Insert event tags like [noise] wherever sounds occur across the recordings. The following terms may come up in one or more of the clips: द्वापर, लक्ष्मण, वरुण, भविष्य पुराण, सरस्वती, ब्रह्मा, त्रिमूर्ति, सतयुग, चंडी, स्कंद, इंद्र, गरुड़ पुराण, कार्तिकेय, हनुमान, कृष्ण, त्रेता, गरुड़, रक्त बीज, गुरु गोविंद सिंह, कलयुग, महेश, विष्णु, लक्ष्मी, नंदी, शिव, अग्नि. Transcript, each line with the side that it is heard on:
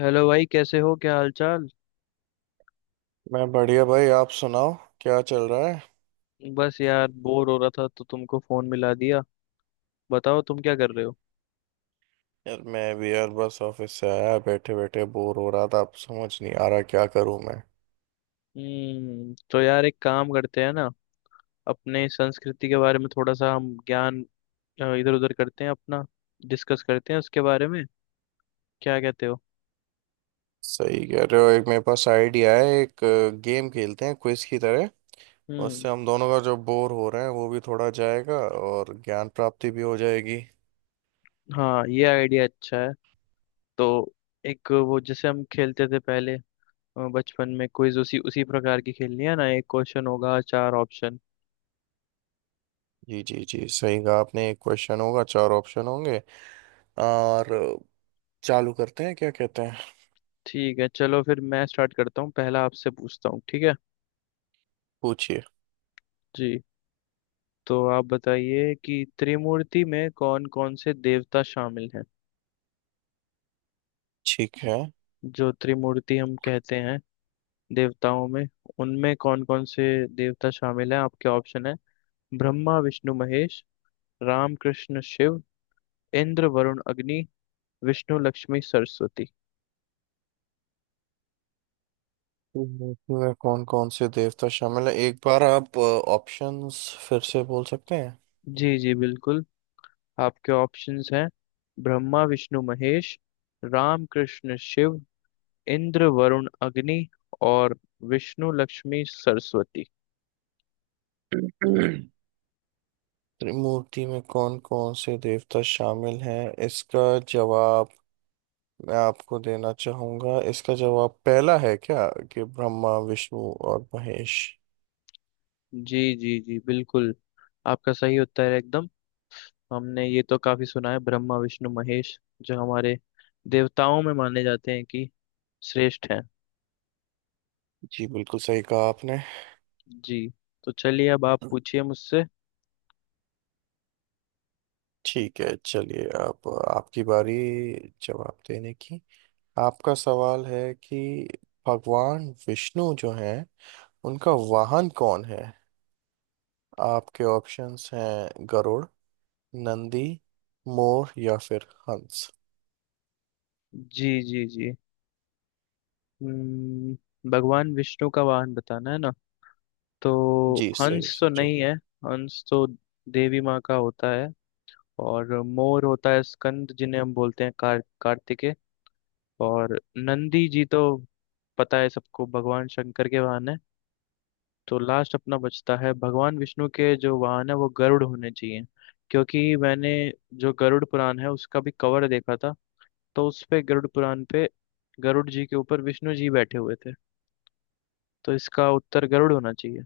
left: Hello भाई। कैसे हो? क्या हाल चाल?
right: मैं बढ़िया भाई। आप सुनाओ, क्या चल रहा है?
left: बस यार बोर हो रहा था तो तुमको फोन मिला दिया। बताओ तुम क्या कर रहे हो?
right: यार मैं भी यार बस ऑफिस से आया, बैठे बैठे बोर हो रहा था। अब समझ नहीं आ रहा क्या करूं मैं।
left: हम्म। तो यार एक काम करते हैं ना, अपने संस्कृति के बारे में थोड़ा सा हम ज्ञान इधर उधर करते हैं अपना। डिस्कस करते हैं उसके बारे में। क्या कहते हो?
right: सही कह रहे हो, एक मेरे पास आइडिया है। एक गेम खेलते हैं क्विज की तरह।
left: हम्म।
right: उससे हम दोनों का जो बोर हो रहे हैं वो भी थोड़ा जाएगा और ज्ञान प्राप्ति भी हो जाएगी।
left: हाँ ये आइडिया अच्छा है। तो एक वो जैसे हम खेलते थे पहले, बचपन में क्विज उसी उसी प्रकार की खेलनी है ना। एक क्वेश्चन होगा चार ऑप्शन।
right: जी जी जी, सही कहा आपने। एक क्वेश्चन होगा, चार ऑप्शन होंगे। और चालू करते हैं, क्या कहते हैं?
left: ठीक है चलो फिर मैं स्टार्ट करता हूँ। पहला आपसे पूछता हूँ ठीक है?
right: पूछिए।
left: जी। तो आप बताइए कि त्रिमूर्ति में कौन कौन से देवता शामिल हैं?
right: ठीक है,
left: जो त्रिमूर्ति हम कहते हैं देवताओं में, उनमें कौन कौन से देवता शामिल हैं? आपके ऑप्शन है ब्रह्मा विष्णु महेश, राम कृष्ण शिव, इंद्र वरुण अग्नि, विष्णु लक्ष्मी सरस्वती।
right: मूर्ति में कौन कौन से देवता शामिल है, एक बार आप ऑप्शंस फिर से बोल सकते हैं?
left: जी जी बिल्कुल। आपके ऑप्शंस हैं ब्रह्मा विष्णु महेश, राम कृष्ण शिव, इंद्र वरुण अग्नि, और विष्णु लक्ष्मी सरस्वती।
right: [clears throat] त्रिमूर्ति में कौन कौन से देवता शामिल हैं, इसका जवाब मैं आपको देना चाहूंगा। इसका जवाब पहला है क्या, कि ब्रह्मा विष्णु और महेश।
left: जी जी जी बिल्कुल। आपका सही उत्तर है एकदम। हमने ये तो काफी सुना है ब्रह्मा विष्णु महेश जो हमारे देवताओं में माने जाते हैं कि श्रेष्ठ हैं।
right: जी बिल्कुल सही कहा आपने।
left: जी। तो चलिए अब आप पूछिए मुझसे।
right: ठीक है, चलिए अब आपकी बारी जवाब देने की। आपका सवाल है कि भगवान विष्णु जो हैं, उनका वाहन कौन है? आपके ऑप्शंस हैं गरुड़, नंदी, मोर या फिर हंस।
left: जी जी जी। भगवान विष्णु का वाहन बताना है ना? तो
right: जी सही
left: हंस तो
right: सोचे।
left: नहीं है। हंस तो देवी माँ का होता है। और मोर होता है स्कंद जिन्हें हम बोलते हैं कार्तिकेय। और नंदी जी तो पता है सबको भगवान शंकर के वाहन है। तो लास्ट अपना बचता है भगवान विष्णु के जो वाहन है वो गरुड़ होने चाहिए। क्योंकि मैंने जो गरुड़ पुराण है उसका भी कवर देखा था, तो उस पे गरुड़ पुराण पे गरुड़ जी के ऊपर विष्णु जी बैठे हुए थे। तो इसका उत्तर गरुड़ होना चाहिए।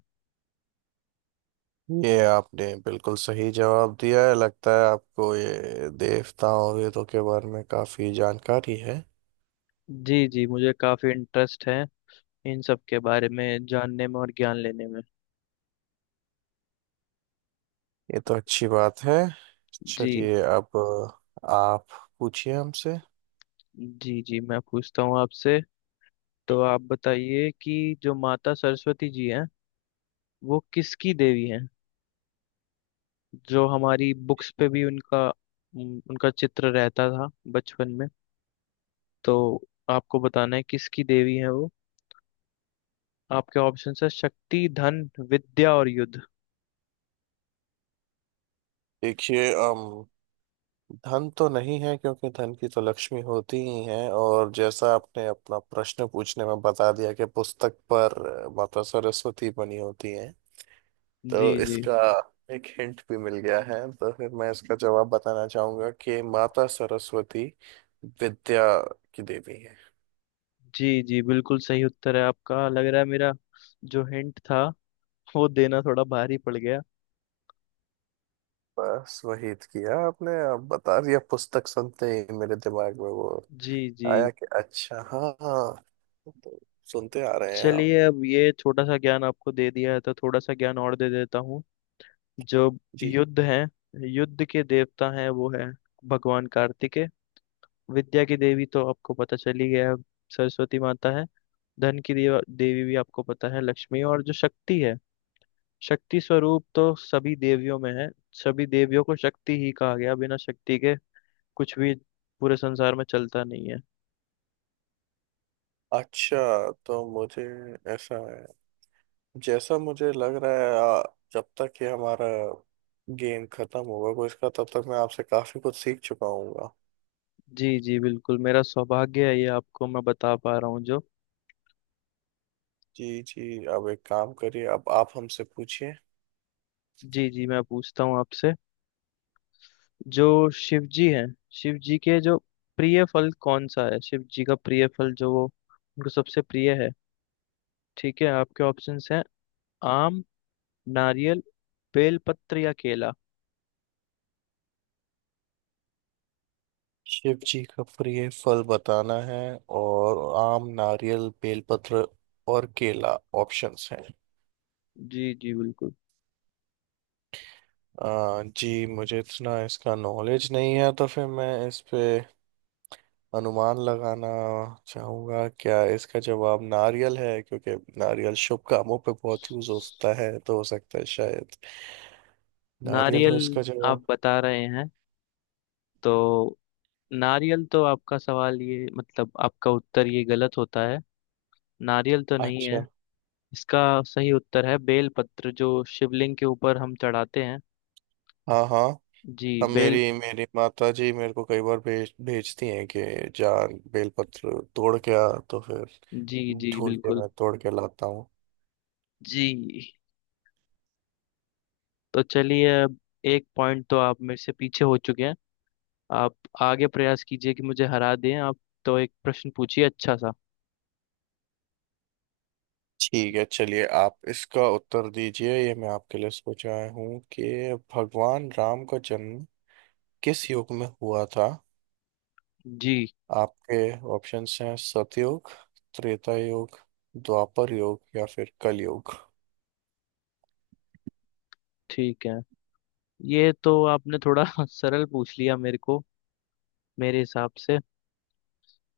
right: ये आपने बिल्कुल सही जवाब दिया है। लगता है आपको ये देवताओं वेदों के बारे में काफी जानकारी है।
left: जी जी मुझे काफ़ी इंटरेस्ट है इन सब के बारे में जानने में और ज्ञान लेने में।
right: ये तो अच्छी बात है।
left: जी
right: चलिए अब आप पूछिए हमसे।
left: जी जी मैं पूछता हूँ आपसे। तो आप बताइए कि जो माता सरस्वती जी हैं वो किसकी देवी हैं? जो हमारी बुक्स पे भी उनका उनका चित्र रहता था बचपन में। तो आपको बताना है किसकी देवी है वो। आपके ऑप्शन है शक्ति, धन, विद्या और युद्ध।
right: देखिए, धन तो नहीं है क्योंकि धन की तो लक्ष्मी होती ही है। और जैसा आपने अपना प्रश्न पूछने में बता दिया कि पुस्तक पर माता सरस्वती बनी होती है,
left: जी
right: तो
left: जी।
right: इसका जी एक हिंट भी मिल गया है। तो फिर मैं इसका जवाब बताना चाहूंगा कि माता सरस्वती विद्या की देवी है।
left: जी जी बिल्कुल सही उत्तर है आपका। लग रहा है मेरा जो हिंट था वो देना थोड़ा भारी पड़ गया।
right: बस वही किया आपने, अब बता दिया। पुस्तक सुनते ही मेरे दिमाग में वो
left: जी जी।
right: आया कि अच्छा हाँ हाँ। तो सुनते आ रहे हैं आप
left: चलिए अब ये छोटा सा ज्ञान आपको दे दिया है तो थोड़ा सा ज्ञान और दे देता हूँ। जो
right: जी।
left: युद्ध है, युद्ध के देवता हैं वो है भगवान कार्तिकेय। विद्या की देवी तो आपको पता चली गया है, सरस्वती माता है। धन की देवी भी आपको पता है लक्ष्मी। और जो शक्ति है, शक्ति स्वरूप तो सभी देवियों में है। सभी देवियों को शक्ति ही कहा गया। बिना शक्ति के कुछ भी पूरे संसार में चलता नहीं है।
right: अच्छा तो मुझे ऐसा है, जैसा मुझे लग रहा है जब तक ये हमारा गेम खत्म होगा कोई इसका, तब तक मैं आपसे काफी कुछ सीख चुका हूँगा।
left: जी जी बिल्कुल। मेरा सौभाग्य है ये आपको मैं बता पा रहा हूँ जो।
right: जी जी, अब एक काम करिए, अब आप हमसे पूछिए।
left: जी जी मैं पूछता हूँ आपसे। जो शिव जी हैं, शिव जी के जो प्रिय फल कौन सा है? शिव जी का प्रिय फल जो वो उनको सबसे प्रिय है। ठीक है आपके ऑप्शंस हैं आम, नारियल, बेलपत्र या केला।
right: शिव जी का प्रिय फल बताना है? और आम, नारियल, बेलपत्र और केला ऑप्शंस हैं?
left: जी जी बिल्कुल।
right: जी मुझे इतना इसका नॉलेज नहीं है, तो फिर मैं इस पे अनुमान लगाना चाहूंगा। क्या इसका जवाब नारियल है? क्योंकि नारियल शुभ कामों पे बहुत यूज होता है, तो हो सकता है शायद नारियल हो
left: नारियल
right: इसका जवाब।
left: आप बता रहे हैं, तो नारियल तो आपका सवाल ये मतलब आपका उत्तर ये गलत होता है। नारियल तो नहीं है।
right: अच्छा।
left: इसका सही उत्तर है बेल पत्र जो शिवलिंग के ऊपर हम चढ़ाते हैं।
right: हाँ हाँ,
left: जी
right: अब
left: बेल।
right: मेरी मेरी माता जी मेरे को कई बार भेजती हैं कि जान बेलपत्र तोड़ के आ, तो फिर
left: जी जी
right: ढूंढ के
left: बिल्कुल।
right: मैं तोड़ के लाता हूँ।
left: जी। तो चलिए अब एक पॉइंट तो आप मेरे से पीछे हो चुके हैं। आप आगे प्रयास कीजिए कि मुझे हरा दें आप। तो एक प्रश्न पूछिए अच्छा सा।
right: ठीक है, चलिए आप इसका उत्तर दीजिए, ये मैं आपके लिए सोच आया हूँ कि भगवान राम का जन्म किस युग में हुआ था?
left: जी।
right: आपके ऑप्शंस हैं सतयुग, त्रेता युग, द्वापर युग या फिर कलयुग।
left: ठीक है। ये तो आपने थोड़ा [laughs] सरल पूछ लिया मेरे को मेरे हिसाब से।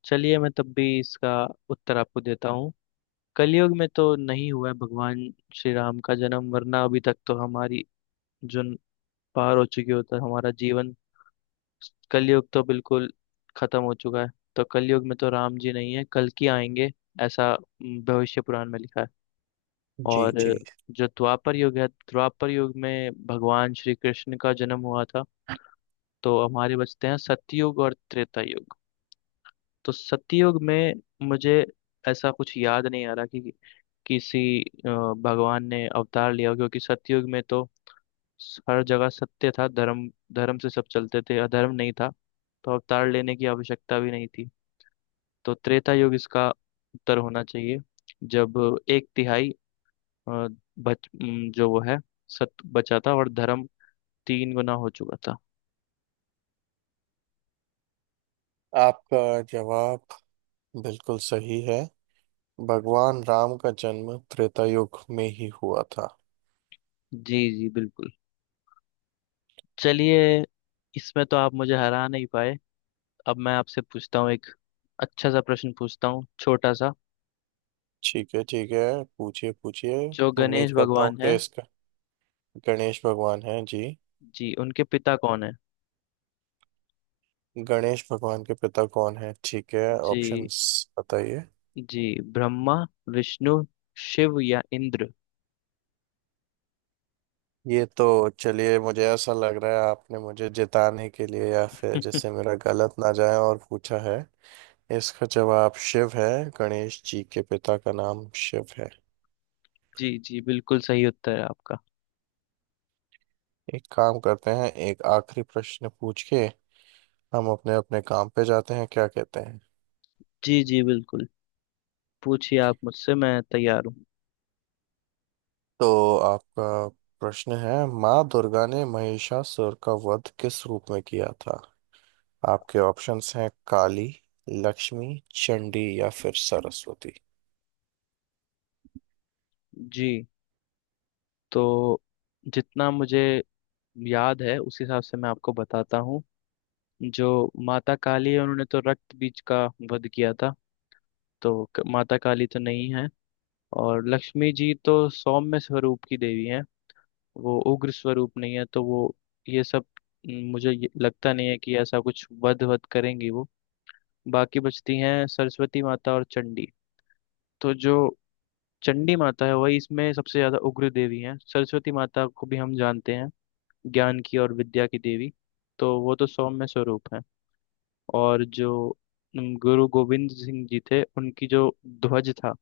left: चलिए मैं तब भी इसका उत्तर आपको देता हूँ। कलयुग में तो नहीं हुआ है भगवान श्री राम का जन्म, वरना अभी तक तो हमारी जो पार हो चुकी होता है हमारा जीवन। कलयुग तो बिल्कुल खत्म हो चुका है। तो कलयुग में तो राम जी नहीं है, कल की आएंगे ऐसा भविष्य पुराण में लिखा है।
right: जी
left: और
right: जी,
left: जो द्वापर युग है, द्वापर युग में भगवान श्री कृष्ण का जन्म हुआ था। तो हमारे बचते हैं सतयुग और त्रेता युग। तो सतयुग में मुझे ऐसा कुछ याद नहीं आ रहा कि किसी भगवान ने अवतार लिया हो, क्योंकि सतयुग में तो हर जगह सत्य था, धर्म धर्म से सब चलते थे, अधर्म नहीं था। तो अवतार लेने की आवश्यकता भी नहीं थी। तो त्रेता युग इसका उत्तर होना चाहिए, जब एक तिहाई अ, जो वो है सत बचा था और धर्म तीन गुना हो चुका था।
right: आपका जवाब बिल्कुल सही है। भगवान राम का जन्म त्रेता युग में ही हुआ था।
left: जी जी बिल्कुल। चलिए इसमें तो आप मुझे हरा नहीं पाए। अब मैं आपसे पूछता हूँ एक अच्छा सा प्रश्न पूछता हूँ छोटा सा।
right: ठीक है ठीक है, पूछिए पूछिए।
left: जो
right: उम्मीद
left: गणेश
right: करता हूँ
left: भगवान
right: कि
left: है,
right: इसका गणेश भगवान है जी।
left: जी उनके पिता कौन है।
right: गणेश भगवान के पिता कौन है? ठीक है,
left: जी
right: ऑप्शंस बताइए।
left: जी ब्रह्मा, विष्णु, शिव या इंद्र।
right: ये तो, चलिए मुझे ऐसा लग रहा है आपने मुझे जिताने के लिए या फिर जैसे
left: [laughs]
right: मेरा गलत ना जाए और पूछा है। इसका जवाब शिव है। गणेश जी के पिता का नाम शिव है।
left: जी जी बिल्कुल सही उत्तर है आपका।
right: एक काम करते हैं, एक आखिरी प्रश्न पूछ के हम अपने अपने काम पे जाते हैं, क्या कहते हैं?
left: जी जी बिल्कुल। पूछिए आप मुझसे मैं तैयार हूँ।
right: तो आपका प्रश्न है, माँ दुर्गा ने महिषासुर का वध किस रूप में किया था? आपके ऑप्शंस हैं काली, लक्ष्मी, चंडी या फिर सरस्वती।
left: जी। तो जितना मुझे याद है उस हिसाब से मैं आपको बताता हूँ। जो माता काली है उन्होंने तो रक्त बीज का वध किया था। तो माता काली तो नहीं है। और लक्ष्मी जी तो सौम्य स्वरूप की देवी हैं, वो उग्र स्वरूप नहीं है। तो वो ये सब न, मुझे लगता नहीं है कि ऐसा कुछ वध वध करेंगी वो। बाकी बचती हैं सरस्वती माता और चंडी। तो जो चंडी माता है वही इसमें सबसे ज्यादा उग्र देवी हैं। सरस्वती माता को भी हम जानते हैं ज्ञान की और विद्या की देवी, तो वो तो सौम्य स्वरूप है। और जो गुरु गोविंद सिंह जी थे उनकी जो ध्वज था,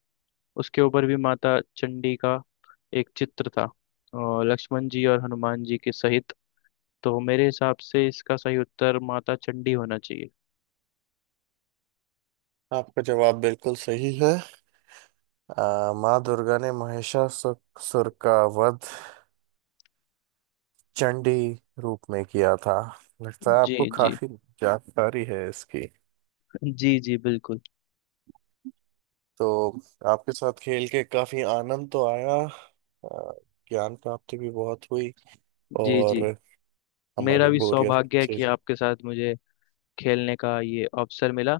left: उसके ऊपर भी माता चंडी का एक चित्र था, और लक्ष्मण जी और हनुमान जी के सहित। तो मेरे हिसाब से इसका सही उत्तर माता चंडी होना चाहिए।
right: आपका जवाब बिल्कुल सही है। माँ दुर्गा ने महिषासुर का वध चंडी रूप में किया था। लगता है
left: जी
right: आपको
left: जी।
right: काफी जानकारी है इसकी।
left: जी जी बिल्कुल।
right: तो आपके साथ खेल के काफी आनंद तो आया, ज्ञान प्राप्ति भी बहुत हुई।
left: जी जी
right: और
left: मेरा
right: हमारी
left: भी
right: बोरियत
left: सौभाग्य है
right: से।
left: कि आपके साथ मुझे खेलने का ये अवसर मिला।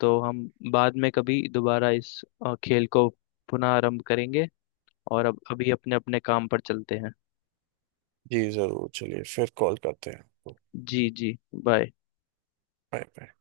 left: तो हम बाद में कभी दोबारा इस खेल को पुनः आरंभ करेंगे। और अब अभी अपने अपने काम पर चलते हैं।
right: जी जरूर, चलिए फिर कॉल करते हैं।
left: जी जी बाय।
right: Bye bye.